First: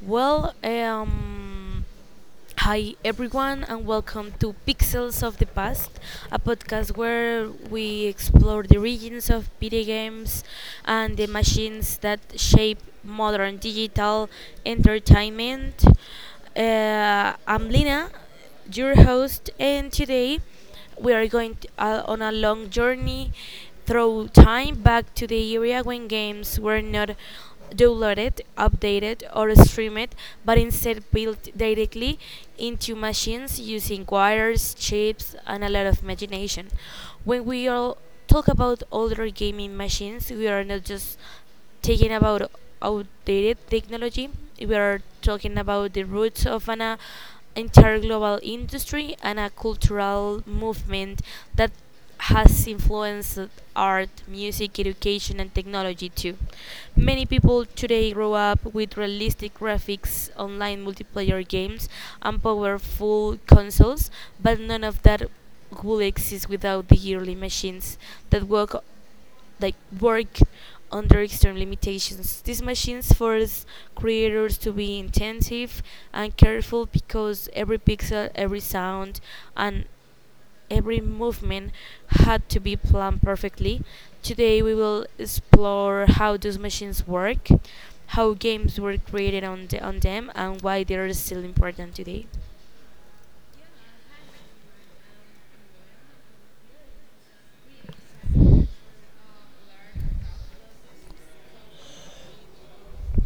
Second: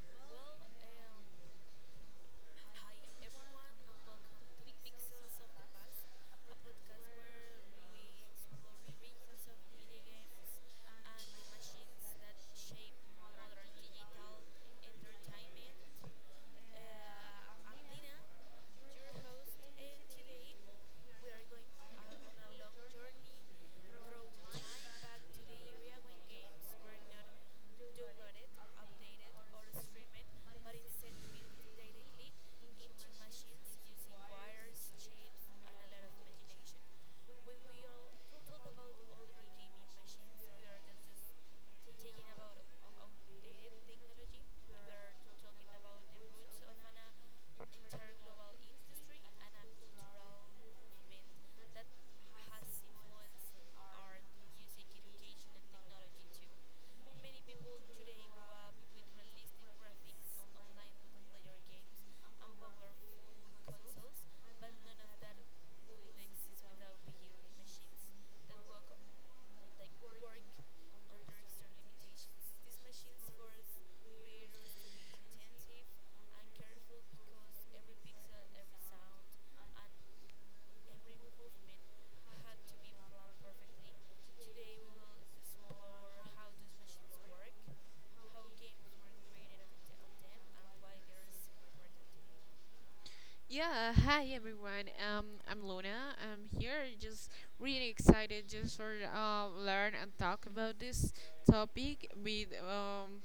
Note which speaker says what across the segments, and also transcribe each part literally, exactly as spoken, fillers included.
Speaker 1: Well, um, Hi everyone, and welcome to Pixels of the Past, a podcast where we explore the origins of video games and the machines that shape modern digital entertainment. Uh, I'm Lina, your host, and today we are going t- uh, on a long journey through time back to the era when games were not download it, update it, or stream it, but instead built directly into machines using wires, chips, and a lot of imagination. When we all talk about older gaming machines, we are not just talking about outdated technology. We are talking about the roots of an uh, entire global industry and a cultural movement that has influenced art, music, education, and technology too. Many people today grow up with realistic graphics, online multiplayer games, and powerful consoles, but none of that would exist without the early machines that work like work under extreme limitations. These machines force creators to be intensive and careful because every pixel, every sound, and Every movement had to be planned perfectly. Today we will explore how those machines work, how games were created on, the, on them, and why they are still important today.
Speaker 2: Yeah, hi everyone. Um, I'm Luna. I'm here, just really excited just for uh, learn and talk about this topic with um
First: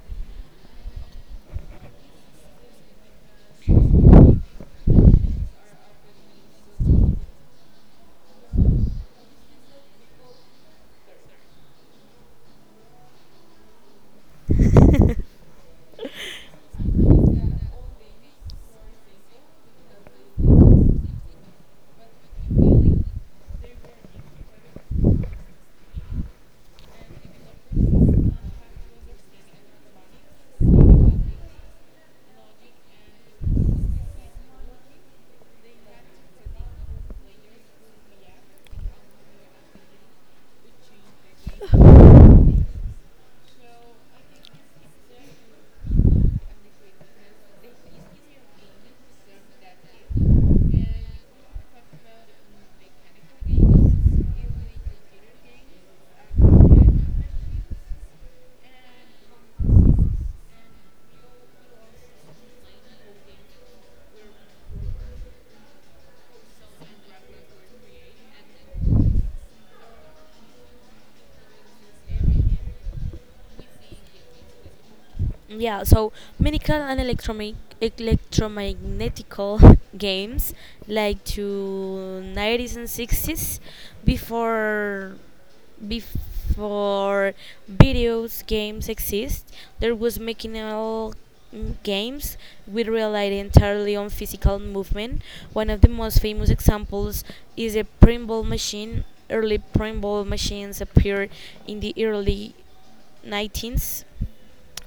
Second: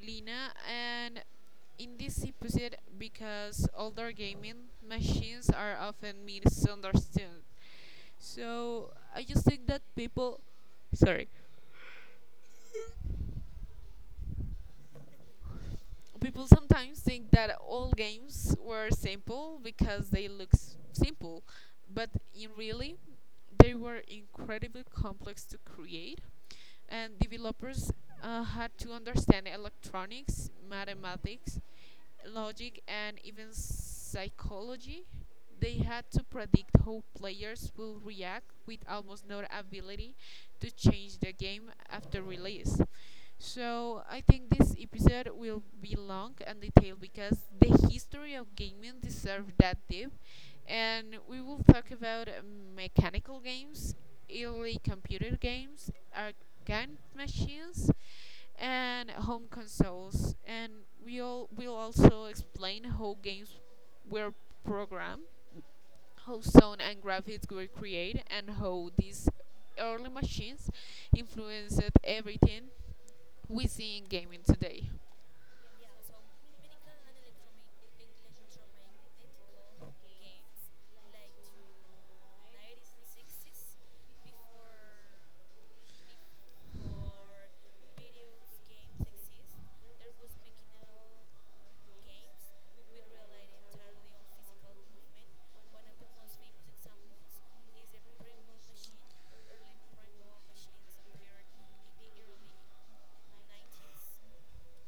Speaker 2: Lina and in this episode because older gaming machines are often misunderstood. So I just think that people, sorry, people sometimes think that all games were simple because they look s- simple, but in really, they were incredibly complex to create, and developers uh, had to understand electronics, mathematics, logic, and even psychology. They had to predict how players will react with almost no ability to change the game after release. So I think this episode will be long and detailed because the history of gaming deserves that deep, and we will talk about uh, mechanical games, early computer games, arcade machines, and home consoles, and we'll we'll also explain how games were programmed, how sound and graphics were created, and how these early machines influenced everything we see in gaming today.
Speaker 1: Yeah, so mechanical and electromag- electromagnetical games like to nineties and sixties, before before videos games exist, there was mechanical mm, games which relied entirely on physical movement. One of the most famous examples is a pinball machine. Early pinball machines appeared in the early nineteenth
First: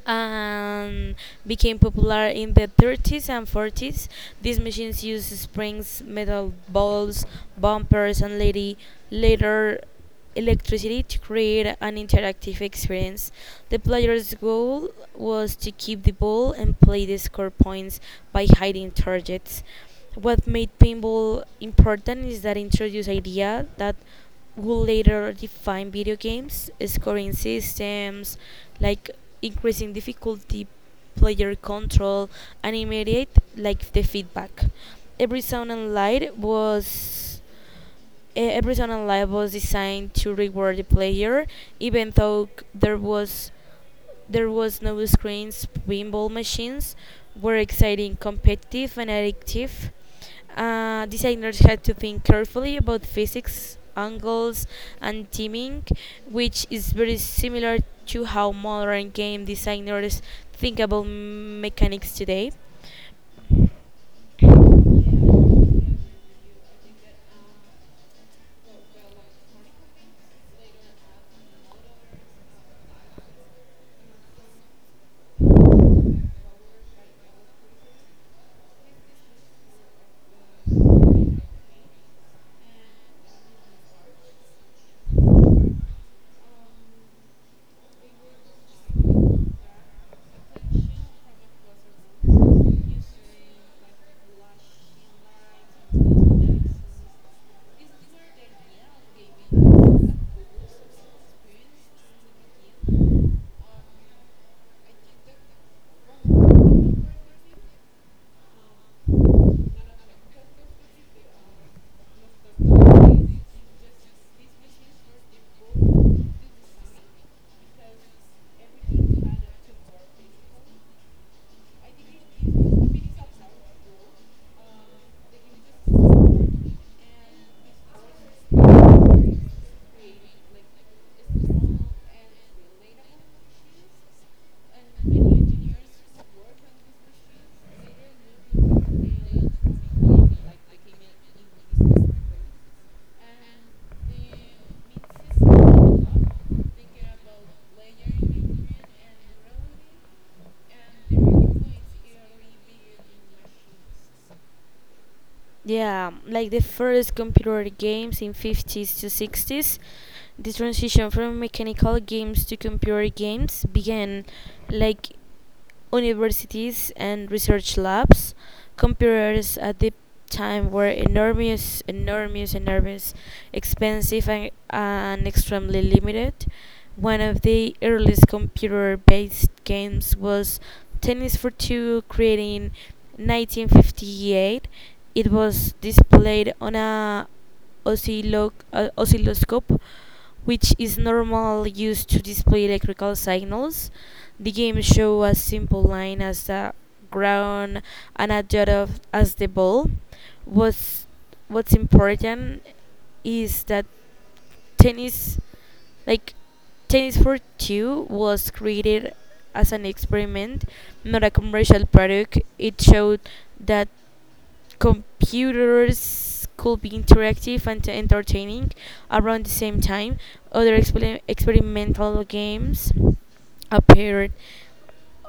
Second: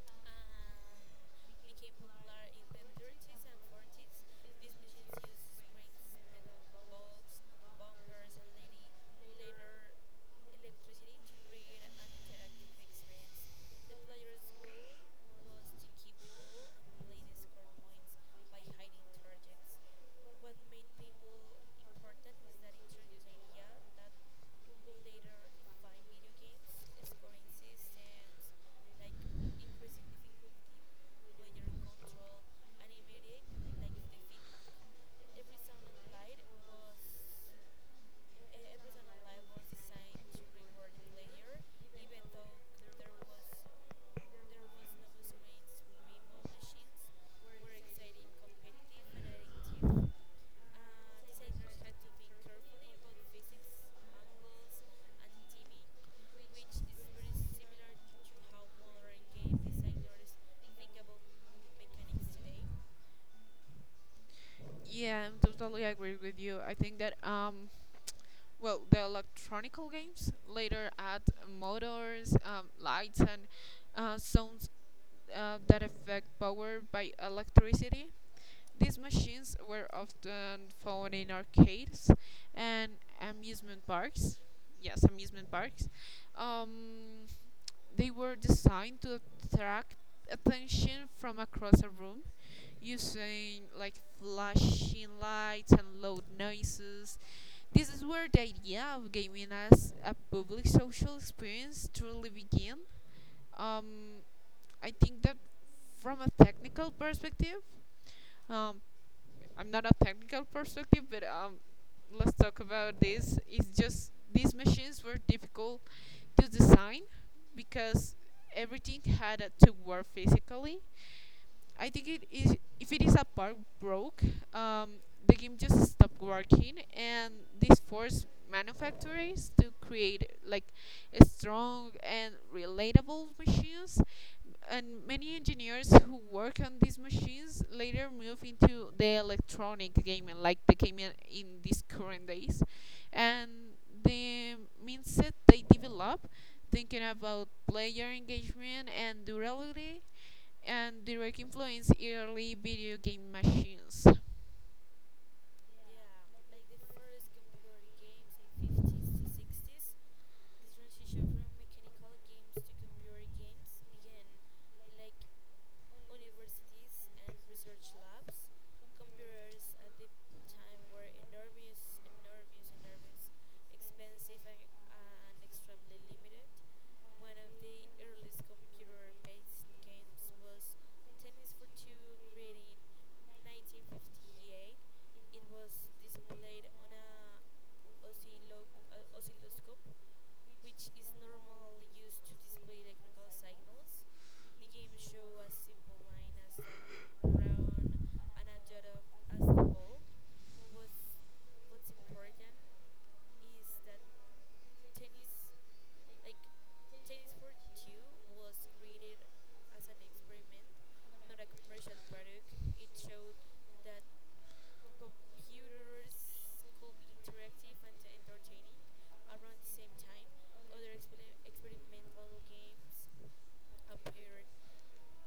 Speaker 1: and became popular in the thirties and forties. These machines used springs, metal balls, bumpers, and lady, later electricity to create an interactive experience. The player's goal was to keep the ball and play the score points by hiding targets. What made pinball important is that it introduced idea that will later define video games, scoring systems, like increasing difficulty, player control, and immediate like the feedback. Every sound and light was e- every sound and light was designed to reward the player, even though there was there was no screens, pinball machines were exciting, competitive, and addictive. Uh, designers had to think carefully about physics, angles, and timing, which is very similar to how modern game designers think about mechanics today.
Speaker 2: Yeah, I'm totally agree with you. I think that um, well, the electronical games later add motors, um, lights, and uh, sounds uh, that affect power by electricity. These machines were often found in arcades and amusement parks. Yes, amusement parks. Um, they were designed to attract attention from across a room using like flashing lights and loud noises. This is where the idea of gaming as a public social experience truly began. Um, I think that from a technical perspective, um, I'm not a technical perspective, but um, let's talk about this. It's just these machines were difficult to design because everything had uh, to work physically. I think it is if it is a bug broke, um, the game just stopped working, and this forced manufacturers to create like a strong and relatable machines. And many engineers who work on these machines later move into the electronic gaming, like the gaming in these current days, and the mindset they develop, thinking about player engagement and durability and direct influence early video game machines.
Speaker 1: Yeah, like the first computer games in fifties to sixties, the transition from mechanical games to computer games began like universities and research labs. Computers at the time were enormous, enormous, enormous, expensive, and, and extremely limited. One of the earliest computer based games was Tennis for Two, created in nineteen fifty-eight. It was displayed on a oscillo- uh, oscilloscope, which is normally used to display electrical signals. The game shows a simple line as the ground and a dot of as the ball. What's what's important is that tennis like tennis for two was created as an experiment, not a commercial product. It showed that computers could be interactive and entertaining around the same time. Other exper- experimental games appeared,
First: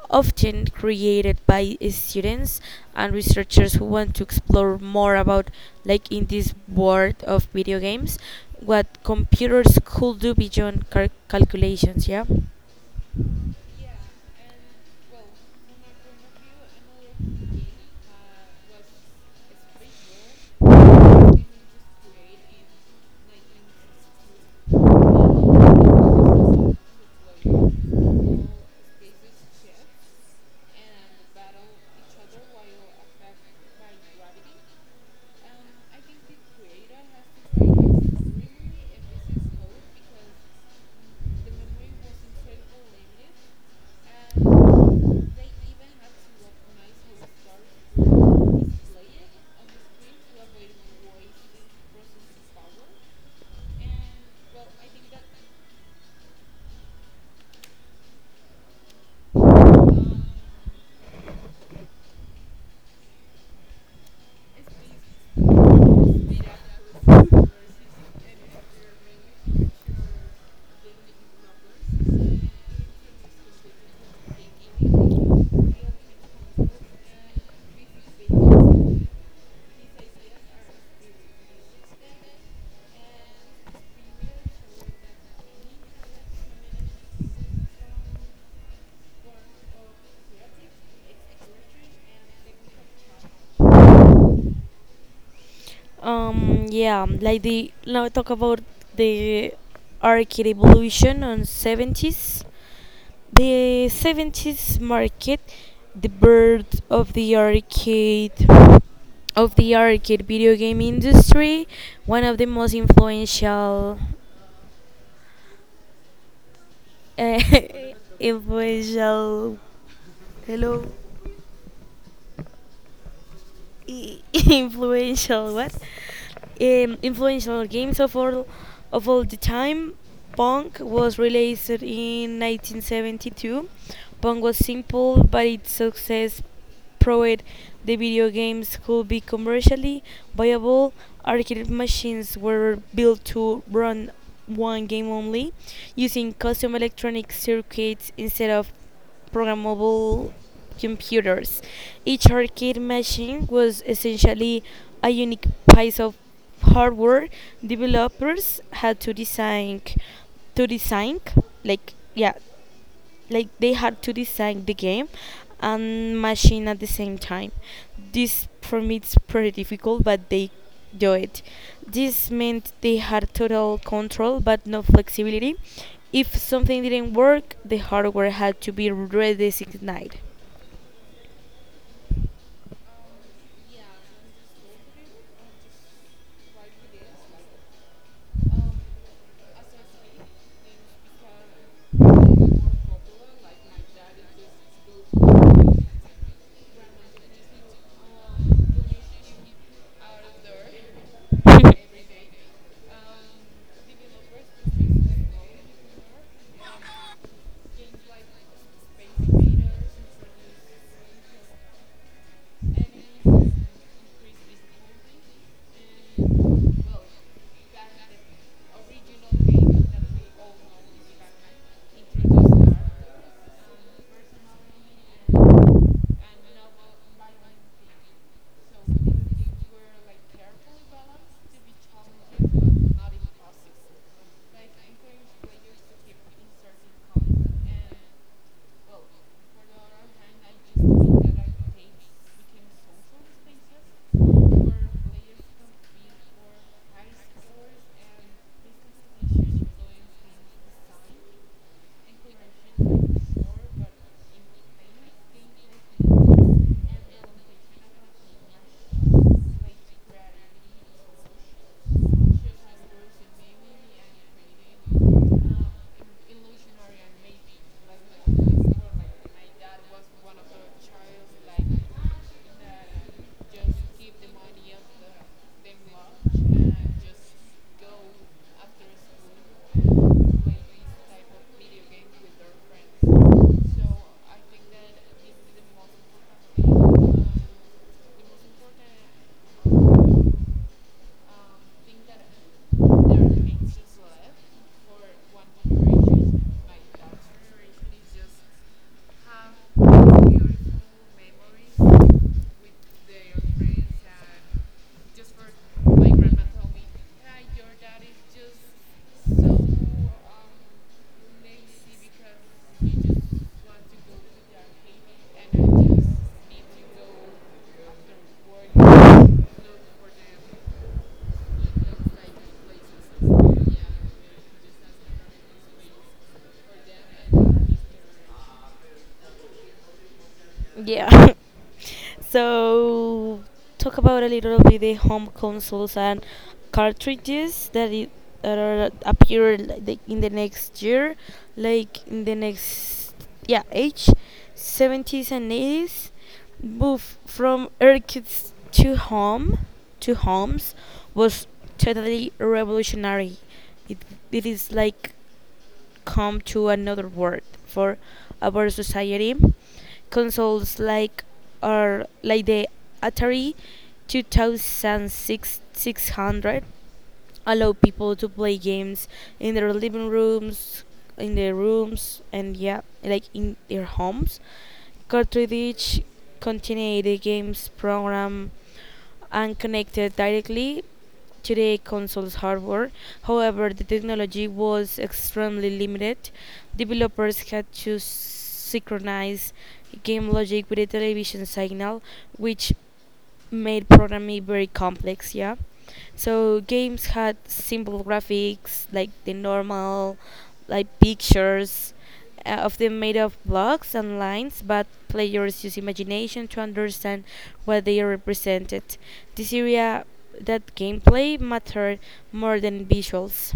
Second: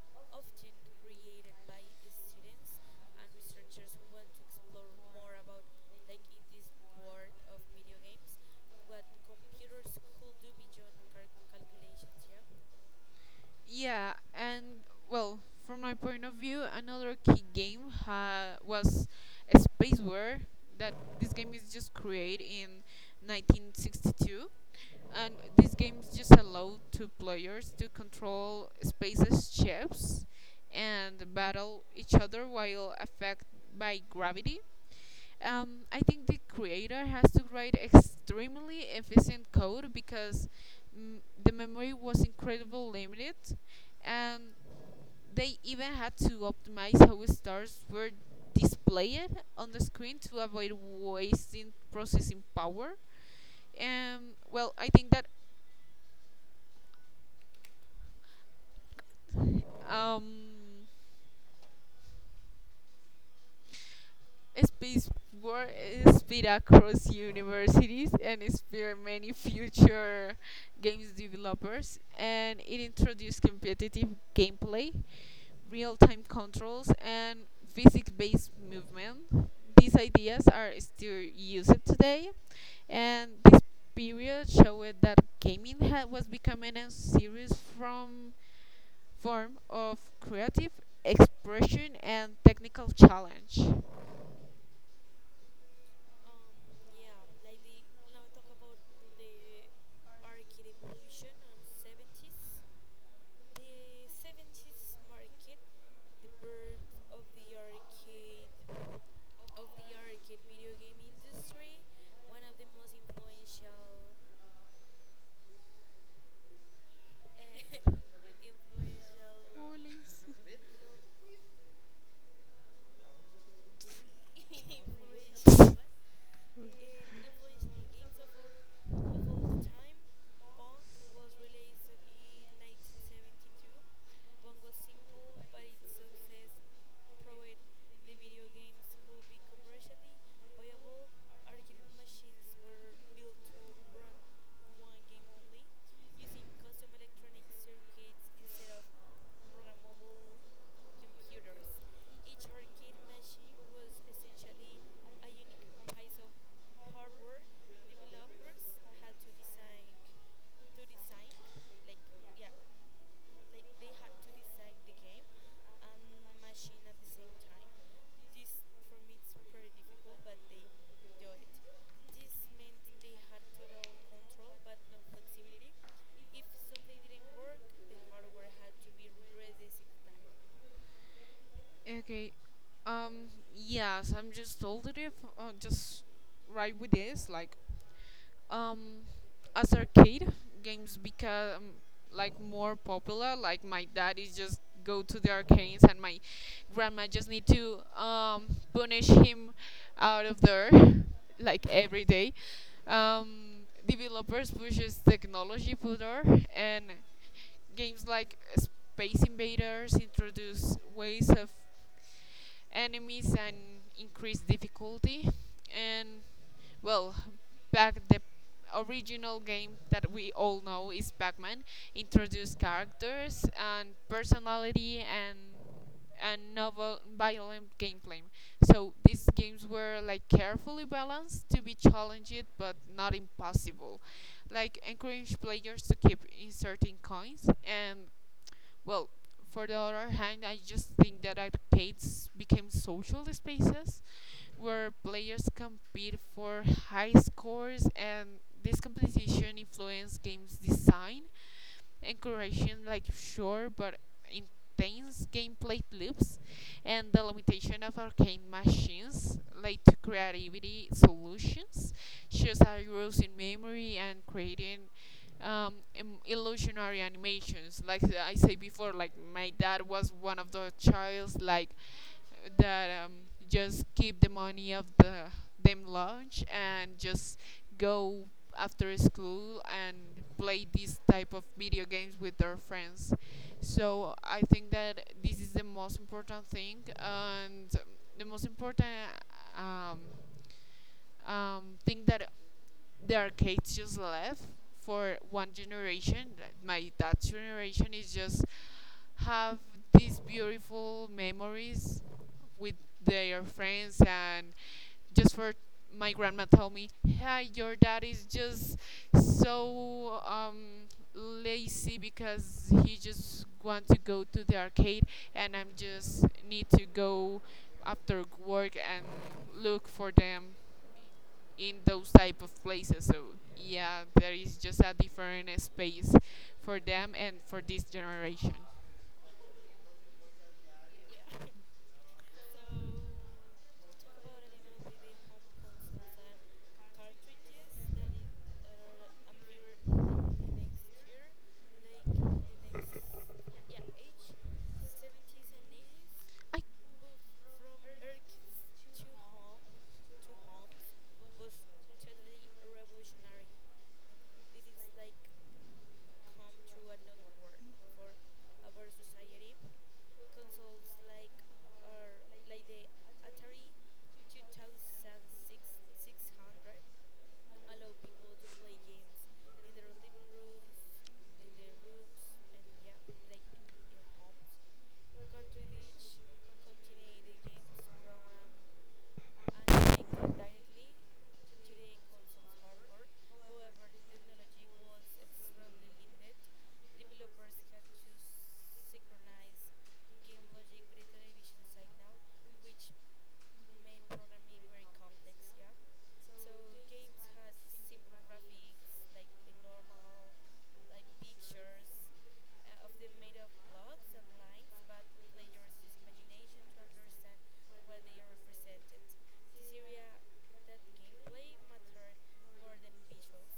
Speaker 1: often created by students and researchers who want to explore more about, like in this world of video games, what computers could do beyond cal- calculations. Yeah.
Speaker 2: Yeah, and well, from my point of view, another key game ha- was Spacewar. That this game is just created in nineteen sixty-two, and this game just allowed two players to control space's ships and battle each other while affected by gravity. Um, I think the creator has to write extremely efficient code because mm, the memory was incredibly limited, and they even had to optimize how stars were displayed on the screen to avoid wasting processing power. And well, I think that um, Space War is spread across universities and inspired many future games developers, and it introduced competitive gameplay, real-time controls, and physics-based movement. These ideas are still used today, and this period showed that gaming had, was becoming a serious from form of creative expression and technical challenge.
Speaker 1: Um, yeah, like the now talk about the arcade evolution on seventies. The seventies market the birth of the arcade of the arcade video game industry, one of the most influential uh, influential
Speaker 2: Police.
Speaker 1: hello influential what um, influential games of all of all the time. Pong was released in nineteen seventy-two. Pong was simple, but its success proved the video games could be commercially viable. Arcade machines were built to run one game only, using custom electronic circuits instead of programmable computers. Each arcade machine was essentially a unique piece of hardware. Developers had to design to design like, yeah, like they had to design the game and machine at the same time. This permits pretty difficult but they do it. This meant they had total control but no flexibility. If something didn't work, the hardware had to be redesigned.
Speaker 2: Okay. Um. Yes, I'm just told it if uh, just right with this. Like, um, as arcade games become like more popular. Like my dad is just go to the arcades, and my grandma just need to um punish him out of there, like every day. Um, developers pushes technology further and games like Space Invaders introduce ways of enemies and increased difficulty. And well, back the original game that we all know is Pac-Man introduced characters and personality and and novel violent gameplay. So these games were like carefully balanced to be challenging but not impossible. Like encourage players to keep inserting coins and well, for the other hand, I just think that arcades became social spaces where players compete for high scores and this competition influenced games design encouraging like short but intense gameplay loops and the limitation of arcade machines led to creativity solutions shows heroes in memory and creating um, im- illusionary animations like I said before, like my dad was one of the childs like that um, just keep the money of the them lunch and just go after school and play this type of video games with their friends. So I think that this is the most important thing and the most important um, um, thing that the arcades just left for one generation. Like my dad's generation is just have these beautiful memories with their friends and just for my grandma told me, "Hi, your dad is just so um, lazy because he just want to go to the arcade, and I'm just need to go after work and look for them in those type of places." So yeah, there is just a different space for them and for this generation.
Speaker 1: Yeah. So talk about a little bit the home consoles and cartridges that it, that are appear like in the next year, like in the next yeah age, seventies and eighties,
Speaker 2: I
Speaker 1: move from arcades to home to homes was totally revolutionary. It it is like come to another word for our society. Consoles like are like the Atari two thousand six hundred allow people to play games in their living rooms, in their rooms, and yeah, like in their homes. Cartridge continued the game's program and connected directly to the console's hardware. However, the technology was extremely limited. Developers had to synchronize game logic with a television signal, which made programming very complex, yeah. So games had simple graphics, like the normal, like pictures, uh, of them made of blocks and lines, but players use imagination to understand what they represented. This area that gameplay mattered more than visuals.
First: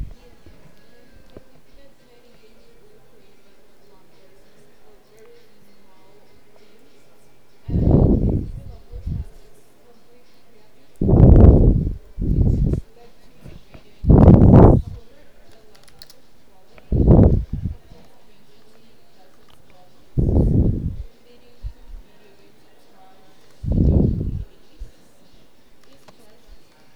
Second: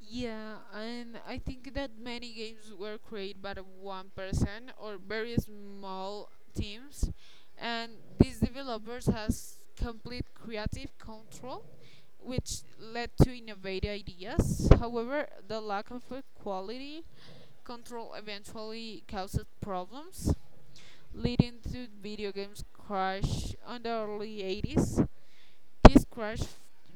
Speaker 2: yeah, and I think that many games were created by the one person or very small teams, and these developers has complete creative control, which led to innovative ideas. However, the lack of a quality control eventually caused problems, leading to video games crash on the early eighties. This crash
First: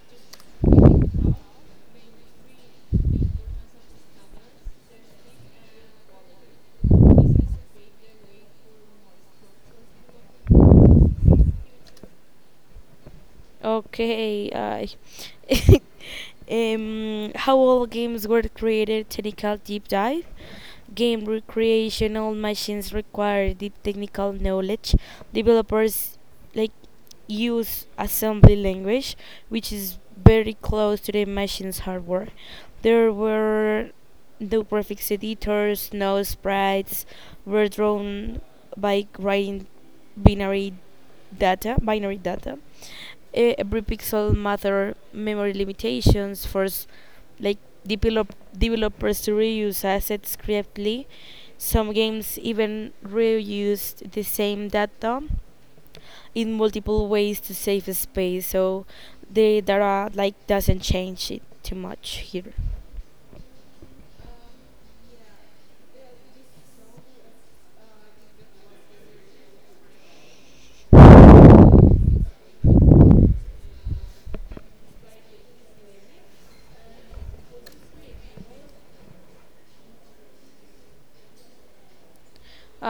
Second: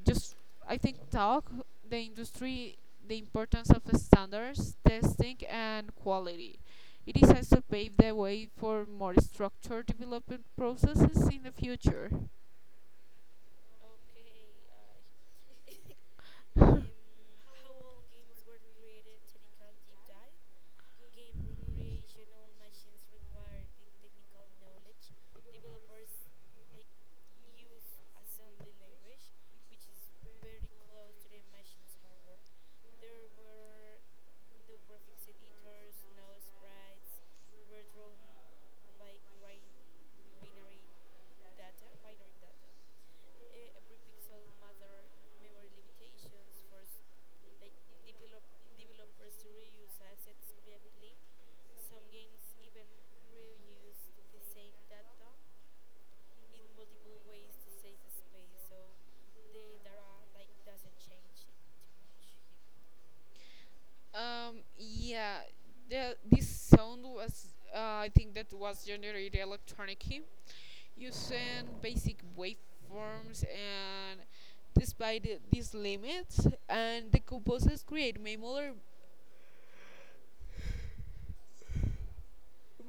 Speaker 2: just, I think, taught the industry the importance of standards, testing, and quality. It is has to pave the way for more structured development processes in the future.
Speaker 1: Okay, I.
Speaker 2: How
Speaker 1: Um, how all
Speaker 2: all
Speaker 1: games were
Speaker 2: games were
Speaker 1: created
Speaker 2: created.
Speaker 1: technical
Speaker 2: Technical
Speaker 1: deep
Speaker 2: deep
Speaker 1: dive.
Speaker 2: dive.
Speaker 1: Game
Speaker 2: Games for
Speaker 1: recreational
Speaker 2: original
Speaker 1: machines
Speaker 2: machines
Speaker 1: require
Speaker 2: required
Speaker 1: deep technical
Speaker 2: technical
Speaker 1: knowledge.
Speaker 2: knowledge. Developers
Speaker 1: Developers like use
Speaker 2: used
Speaker 1: assembly
Speaker 2: assembly
Speaker 1: language,
Speaker 2: language,
Speaker 1: which
Speaker 2: which
Speaker 1: is
Speaker 2: is
Speaker 1: very
Speaker 2: very
Speaker 1: close to
Speaker 2: close
Speaker 1: the
Speaker 2: to the
Speaker 1: machine's
Speaker 2: machine's
Speaker 1: hardware.
Speaker 2: hardware.
Speaker 1: There were no graphics editors,
Speaker 2: Prolificators.
Speaker 1: no
Speaker 2: Now
Speaker 1: sprites
Speaker 2: spreads
Speaker 1: were drawn by writing
Speaker 2: writing.
Speaker 1: binary data, binary data, eh, every pixel matter memory limitations force like develop developers to reuse assets creatively. Some games even reused the same data in multiple ways to save space, so the data like doesn't change it too much here.
Speaker 2: Um, yeah, the, this sound was, uh, I think that was generated electronically using basic waveforms and despite the- these limits, and the composers create memorable,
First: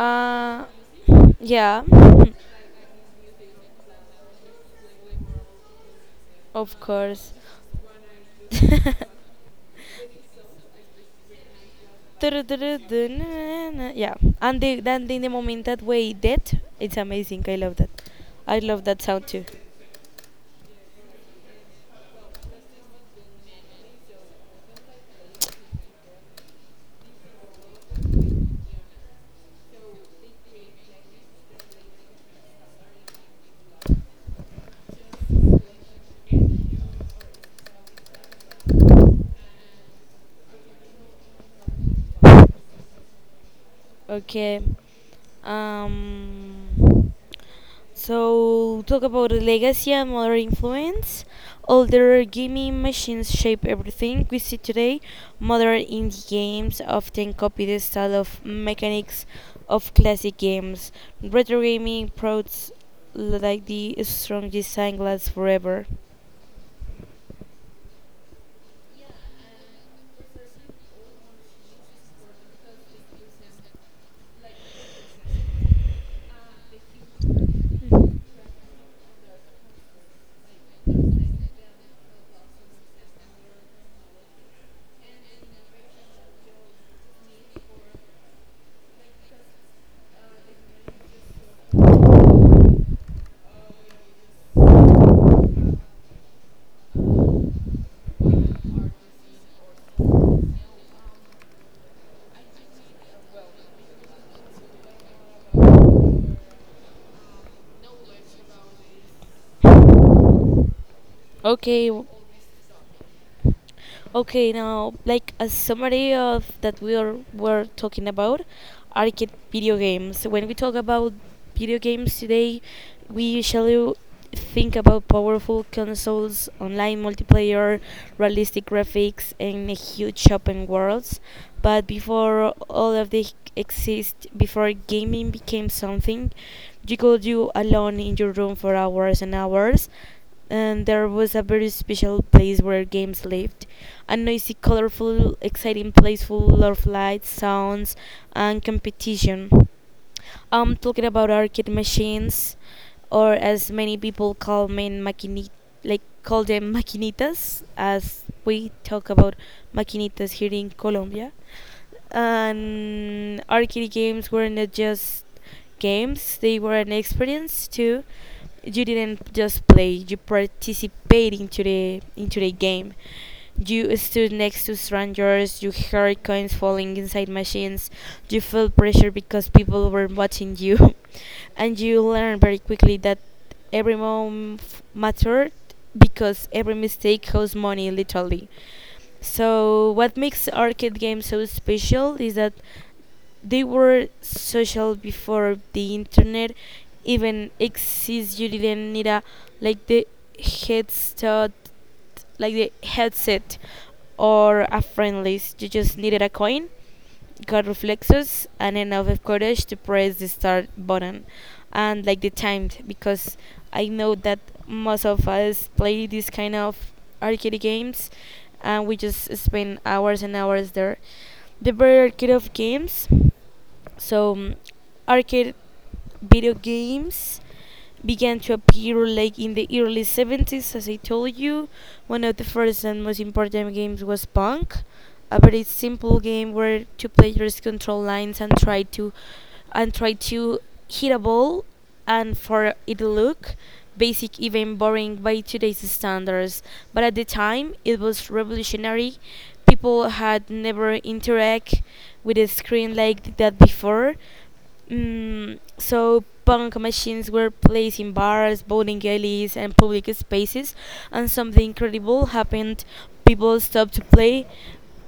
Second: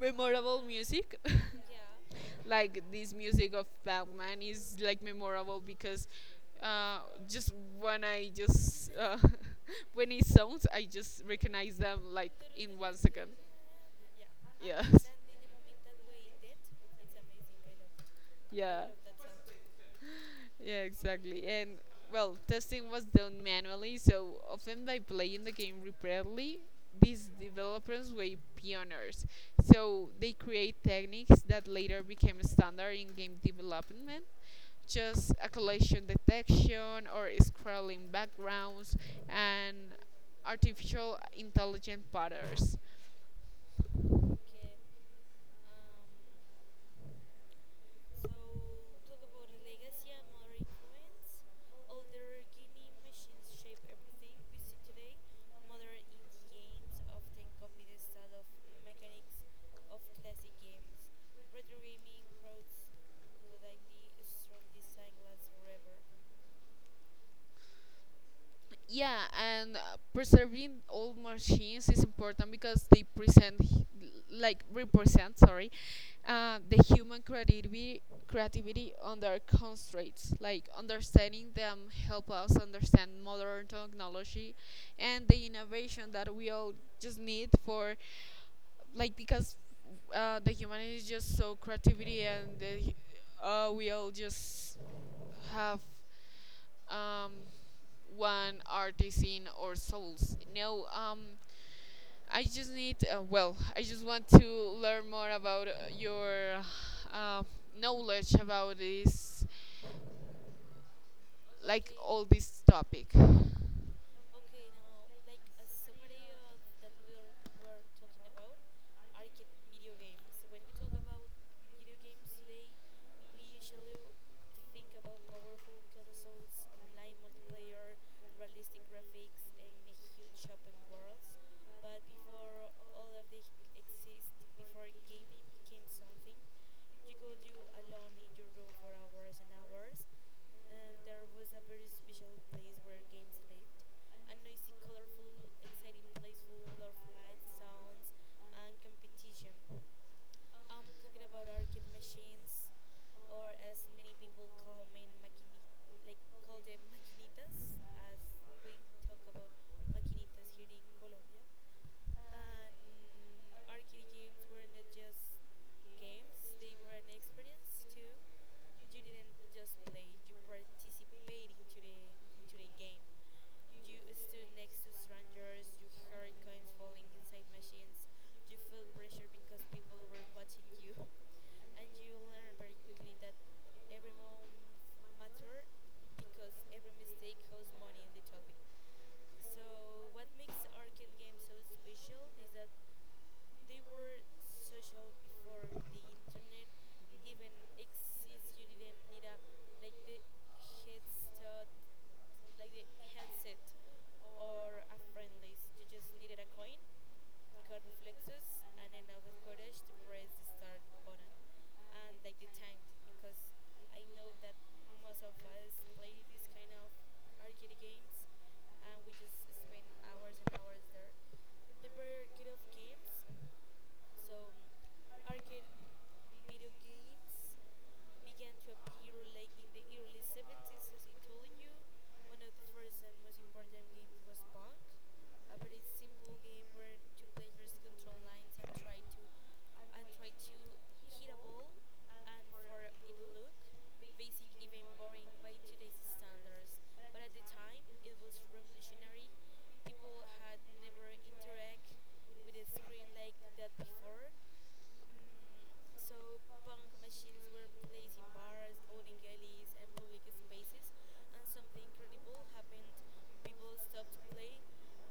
Speaker 2: memorable music.
Speaker 1: yeah.
Speaker 2: Like this music of Batman is like memorable because
Speaker 1: Of
Speaker 2: uh,
Speaker 1: course.
Speaker 2: just when I just uh, when it sounds, I just recognize them like in one second.
Speaker 1: Yeah, and the,
Speaker 2: Yes.
Speaker 1: then in the moment that we did, it's amazing. I love that. I love
Speaker 2: Yeah.
Speaker 1: that sound too.
Speaker 2: Yeah, exactly. And well, testing was done manually, so often by playing the game repeatedly, these developers were pioneers. So they create techniques that later became standard in game development, just a collision detection or scrolling backgrounds and artificial intelligent patterns.
Speaker 1: Okay. Um. So talk about the legacy and modern influence. Older gaming machines shape everything we see today. Modern indie games often copy the style of mechanics of classic games. Retro gaming prods like the strong design lasts forever.
Speaker 2: Yeah, and uh, preserving old machines is important because they present h- like represent, sorry, uh, the human creativity creativity under constraints. Like understanding them help us understand modern technology and the innovation that we all just need for, like, because uh, the humanity is just so creativity and the, hu- uh, we all just have um, one artisan or souls. No, um, I just need. Uh, well, I just want to learn more about uh, your uh, knowledge about this,
Speaker 1: Okay,
Speaker 2: like
Speaker 1: w-
Speaker 2: all this topic.
Speaker 1: okay. Now, like a summary of that we are, were talking about arcade video games. When we talk about video games today, we usually think about powerful consoles, online multiplayer, realistic graphics, and huge open worlds. But before all of this exist, before gaming became something you could do alone in your room for hours and hours, and there was a very special place where games lived. A noisy, colorful, exciting place full of lights, sounds, and competition. I'm talking about arcade machines, or as many people call them, maquini- like call them maquinitas, as we talk about maquinitas here in Colombia. And arcade games were not just games, they were an experience too. You didn't just play, you participated into the into the game. You stood next to strangers, you heard coins falling inside machines, you felt pressure because people were watching you. And you learned very quickly that every moment mattered because every mistake cost money literally. So, what makes arcade games so special is that they were social before the internet even exists. You didn't need a like the headset, like the headset or a friend list. You just needed a coin. Got reflexes and enough of courage to press the start button and like the timed because I know that most of us play this kind of arcade games and we just spend hours and hours there. The better arcade of games, so, mm, arcade video games began to appear like in the early seventies, as I told you. One of the first and most important games was Pong, a very simple game where two players control lines and try to and try to hit a ball and for it looked basic, even boring by today's standards. But at the time, it was revolutionary. People had never interact with a screen like that before. Mm, so punk machines were placed in bars, bowling alleys, and public spaces, and something incredible happened. People stopped to play.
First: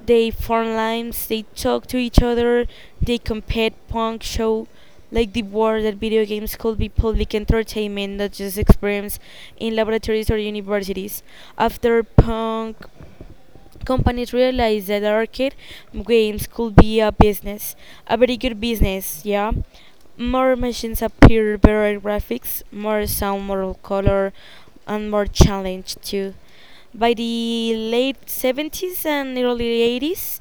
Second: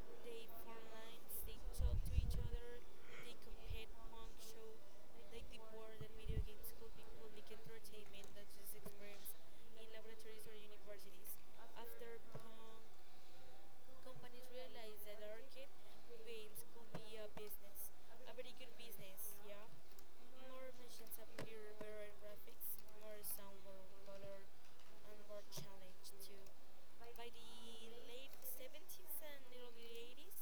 Speaker 1: They formed lines. They talked to each other. They compared punk show like the war that video games could be public entertainment, not just experiments in laboratories or universities. After punk, companies realized that arcade games could be a business, a very good business, yeah. More machines appear, better graphics, more sound, more color, and more challenge too. By the late seventies and early eighties,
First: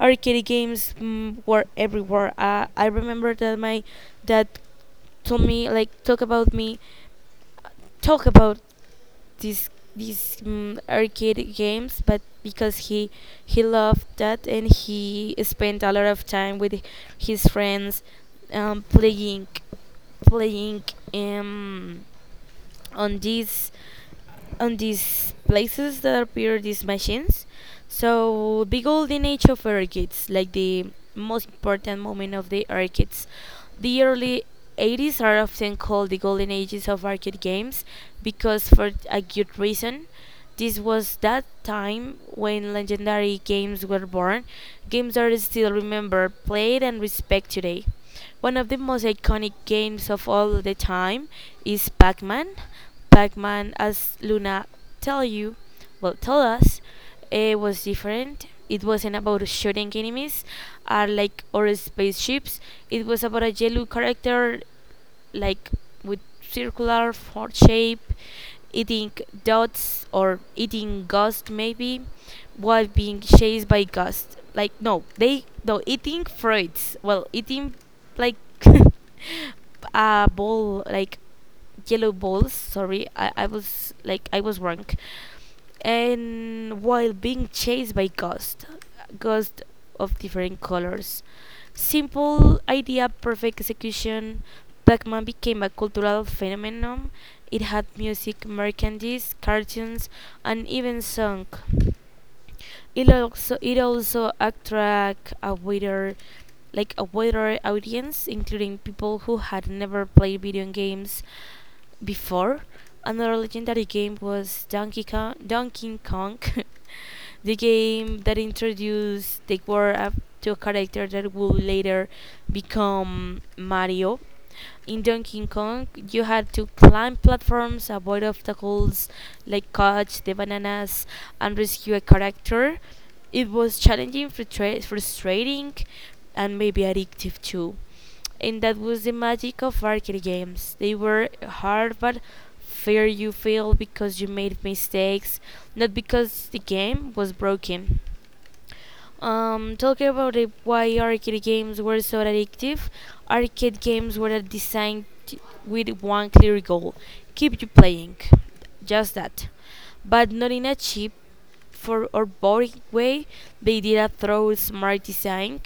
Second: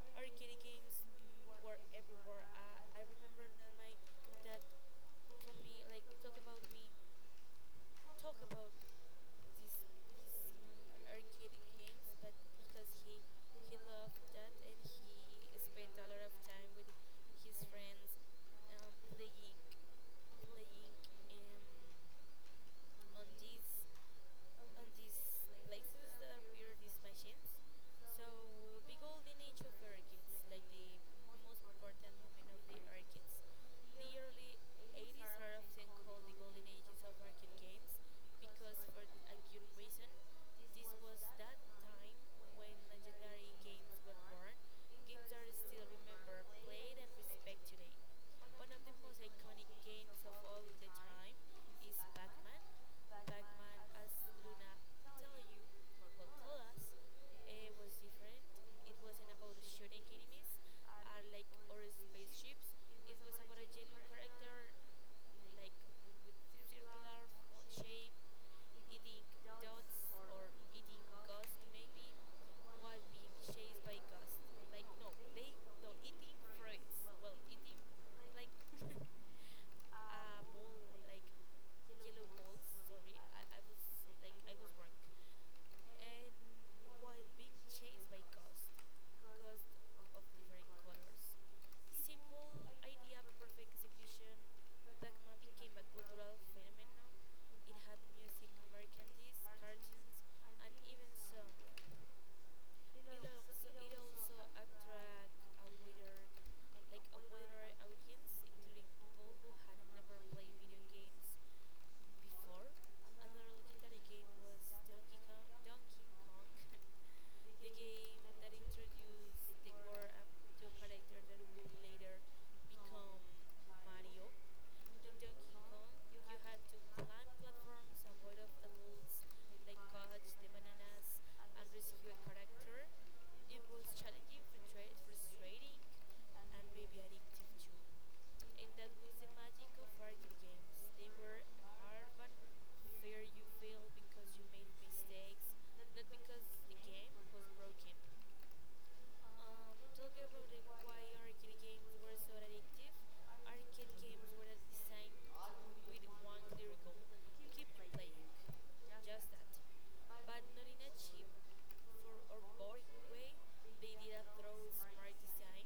Speaker 1: arcade games mm, were everywhere. Uh, I remember that my dad told me, like, talk about me, talk about these these mm, arcade games but because he he loved that and he spent a lot of time with his friends um, playing playing um, on these on these places that appear these machines. So the golden age of arcades, like the most important moment of the arcades. The early eighties are often called the golden ages of arcade games because for a good reason. This was that time when legendary games were born. Games are still remembered, played, and respected today. One of the most iconic games of all the time is Pac-Man. Pac-Man, as Luna tell you, well, tell us, it was different. It wasn't about shooting enemies, uh, like or spaceships. It was about a yellow character like with circular for shape, eating dots or eating ghost maybe, while being chased by ghosts. Like no, they no eating fruits. Well, eating like a ball like yellow balls. Sorry, I, I was like I was wrong. And while being chased by ghosts, ghosts of different colors. Simple idea, perfect execution. Pac-Man became a cultural phenomenon. It had music, merchandise, cartoons, and even song. It also it also attract a wider like a wider audience, including people who had never played video games before. Another legendary game was Donkey Kong. Donkey Kong, the game that introduced the world of- to a character that would later become Mario. In Donkey Kong, you had to climb platforms, avoid obstacles like catch the bananas, and rescue a character. It was challenging, frustra- frustrating, and maybe addictive too. And that was the magic of arcade games. They were hard but fear you failed because you made mistakes, not because the game was broken. Um, talking about it, why arcade games were so addictive, arcade games were designed t- with one clear goal, keep you playing. Just that. But not in a cheap, for our boring way, they did a thorough smart design.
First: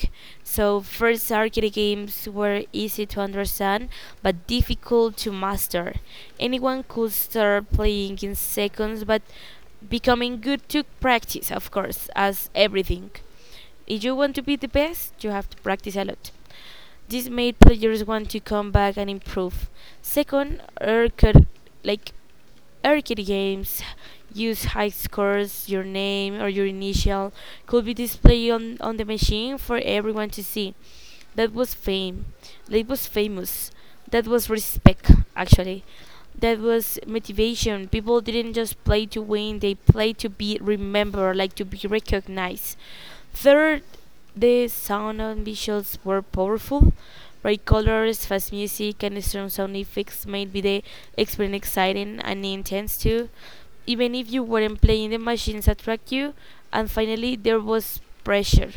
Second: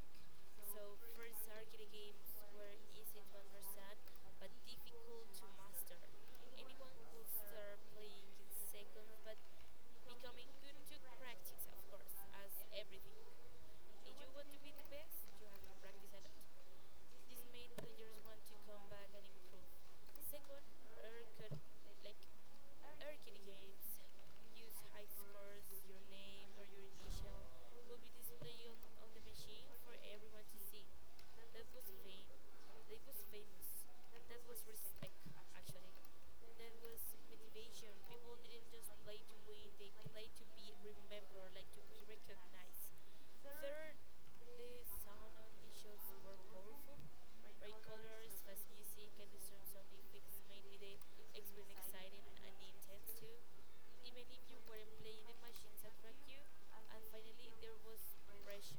Speaker 1: So first, arcade games were easy to understand but difficult to master. Anyone could start playing in seconds, but becoming good took practice, of course, as everything. If you want to be the best you have to practice a lot. This made players want to come back and improve. Second, arcade like Arcade games use high scores, your name or your initial could be displayed on, on the machine for everyone to see. That was fame. That was famous. That was respect, actually. That was motivation. People didn't just play to win, they played to be remembered, like to be recognized. Third, the sound and visuals were powerful. Bright colors, fast music, and strong sound effects made the experience exciting and intense too. Even if you weren't playing, the machines attract you. And finally, there was pressure.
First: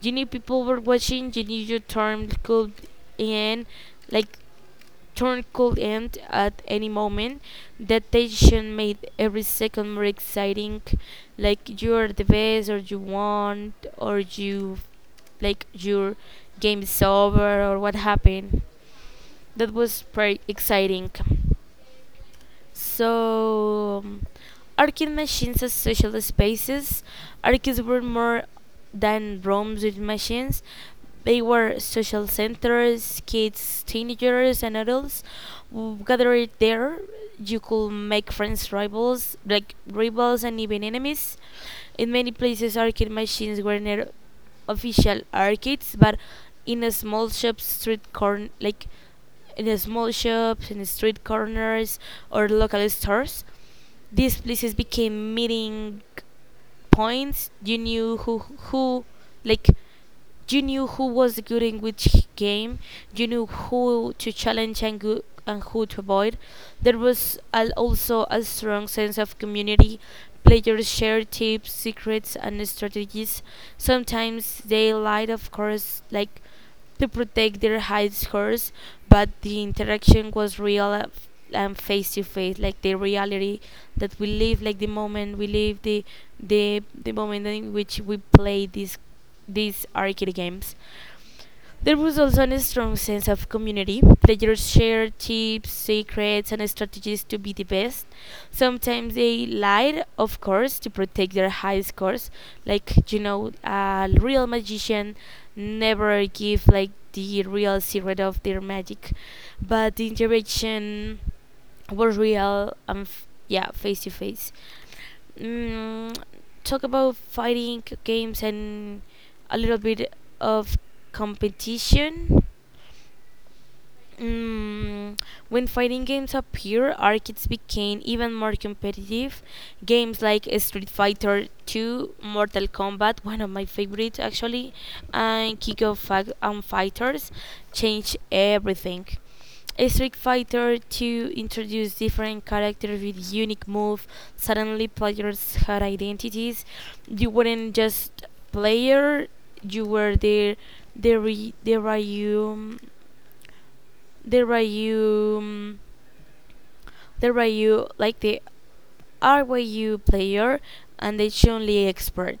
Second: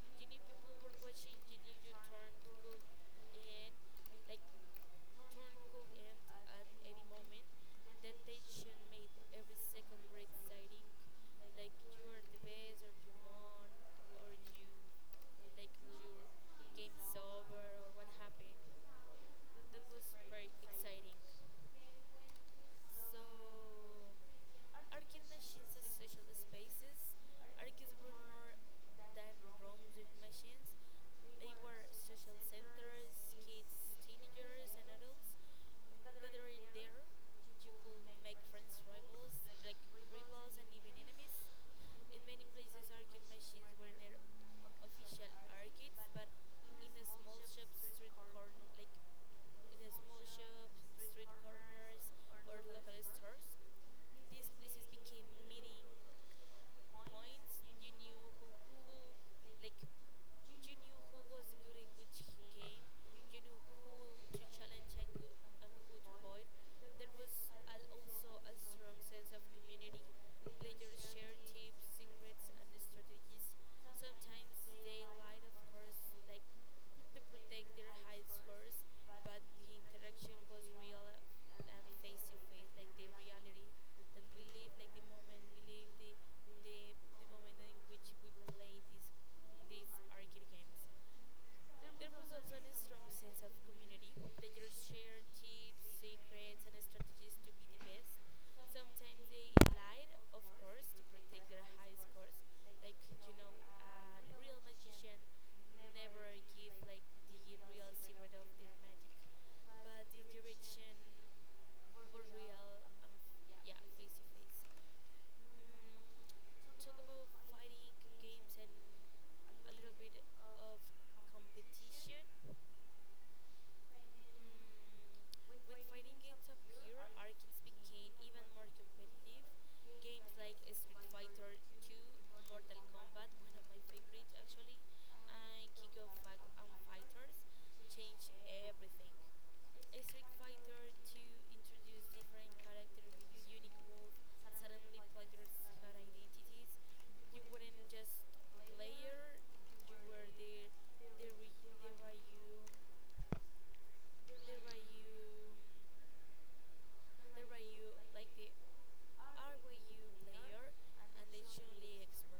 Speaker 1: You knew people were watching. You knew your turn could end like turn could end at any moment. That tension made every second more exciting. Like you're the best, or you won, or you like your game is over, or what happened. That was pretty exciting. So, um, arcade machines as social spaces. Arcades were more than rooms with machines. They were social centers, kids, teenagers, and adults w- gathered there. You could make friends, rivals, like rivals, and even enemies. In many places, arcade machines were near official arcades, but in a small shop street corner, like in the small shops, in the street corners, or local stores. These places became meeting points. You knew who who like you knew who was good in which game. You knew who to challenge and go, and who to avoid. There was al- also a strong sense of community. Players shared tips, secrets, and strategies. Sometimes they lied, of course, like to protect their households, but the interaction was real uh, and face to face, like the reality that we live, like the moment we live, the the the moment in which we play these these arcade games. There was also a strong sense of community. Players shared tips, secrets, and strategies to be the best. Sometimes they lied, of course, to protect their high scores. Like, you know, a real magician never give like the real secret of their magic, but the interaction was real and f- yeah, face to face mm, Talk about fighting games and a little bit of competition. Mm, when fighting games appeared, arcades became even more competitive. Games like Street Fighter two, Mortal Kombat, one of my favorites actually, and King of Fi- um, Fighters changed everything. Street Fighter two introduced different characters with unique moves. Suddenly, players had identities. You weren't just player; you were their the re- the Ryu the Ryu, mm, the Ryu, like the R Y U player and the Chun-Li expert.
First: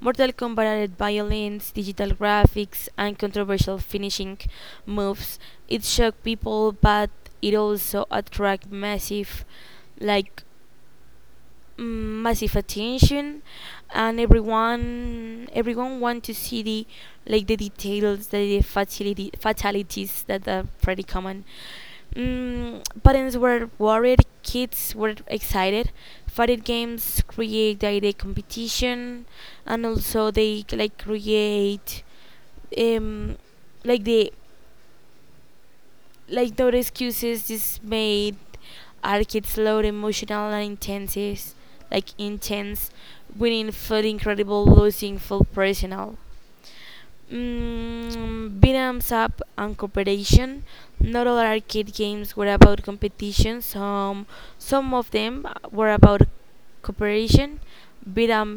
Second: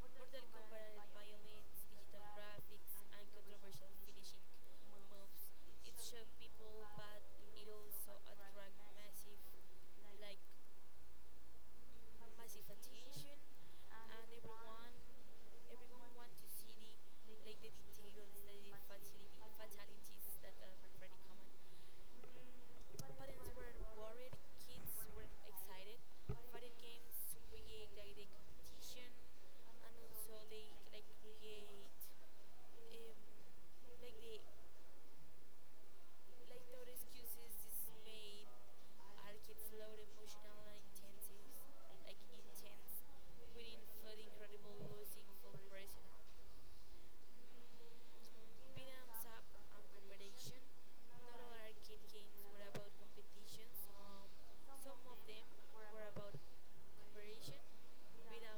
Speaker 1: Mortal Kombat added violence, digital graphics, and controversial finishing moves. It shocked people, but it also attracted massive, like mm, massive attention, and everyone everyone want to see the like the details, the fatality fatalities that are pretty common. Mm, parents were worried, kids were excited. Fighting games create direct competition, and also they like create, um, like the like no excuses, just made our kids loud, emotional, and intense, like intense. Winning felt incredible, losing felt personal. Mm, beat 'em up and cooperation. Not all arcade games were about competition, some some of them were about cooperation. beat 'em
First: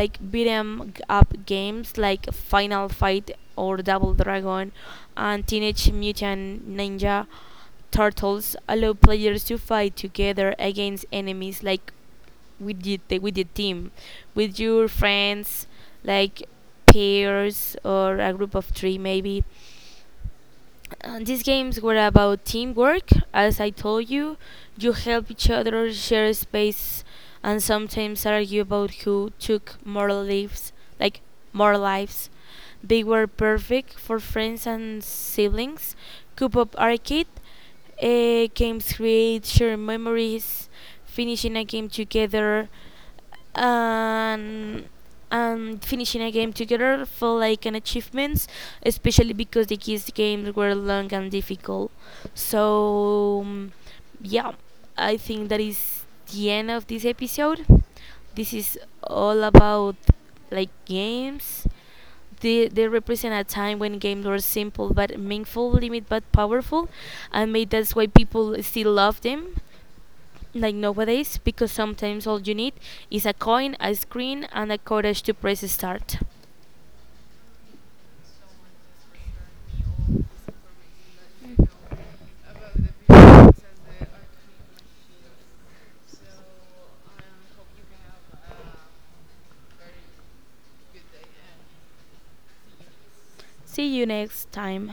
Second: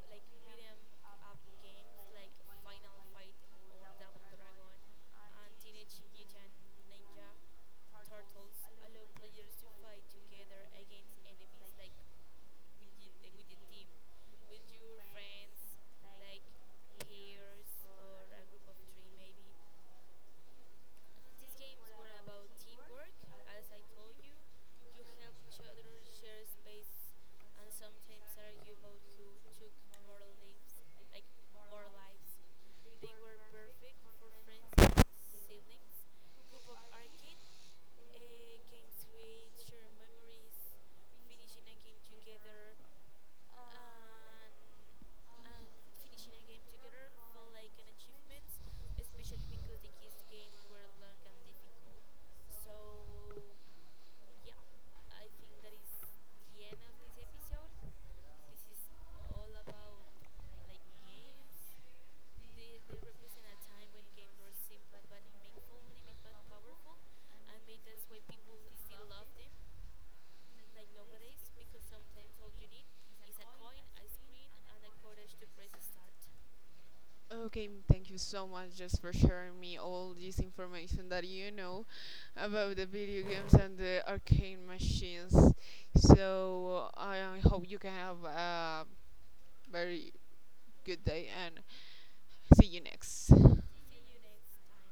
Speaker 1: like Beat 'em up games like Final Fight or Double Dragon and Teenage Mutant Ninja Turtles allow players to fight together against enemies, like with the the- with the team, with your friends, like pairs or a group of three maybe. Uh, these games were about teamwork, as I told you. You help each other, share space, and sometimes argue about who took more lives, like more lives. They were perfect for friends and siblings. Coop Up Arcade uh, games create shared memories, finishing a game together, and and finishing a game together felt like an achievement, especially because the kids games were long and difficult. So um, yeah, I think that is the end of this episode. This is all about like games. They, they represent a time when games were simple but meaningful, limited but powerful, and maybe that's why people still love them like nowadays, because sometimes all you need is a coin, a screen, and a courage to press start.
Speaker 2: Okay, m- thank you so much just for sharing me all this information that you know about the video games and the arcade machines. So I I hope you can have a very good day and see you next.
Speaker 1: See you next time.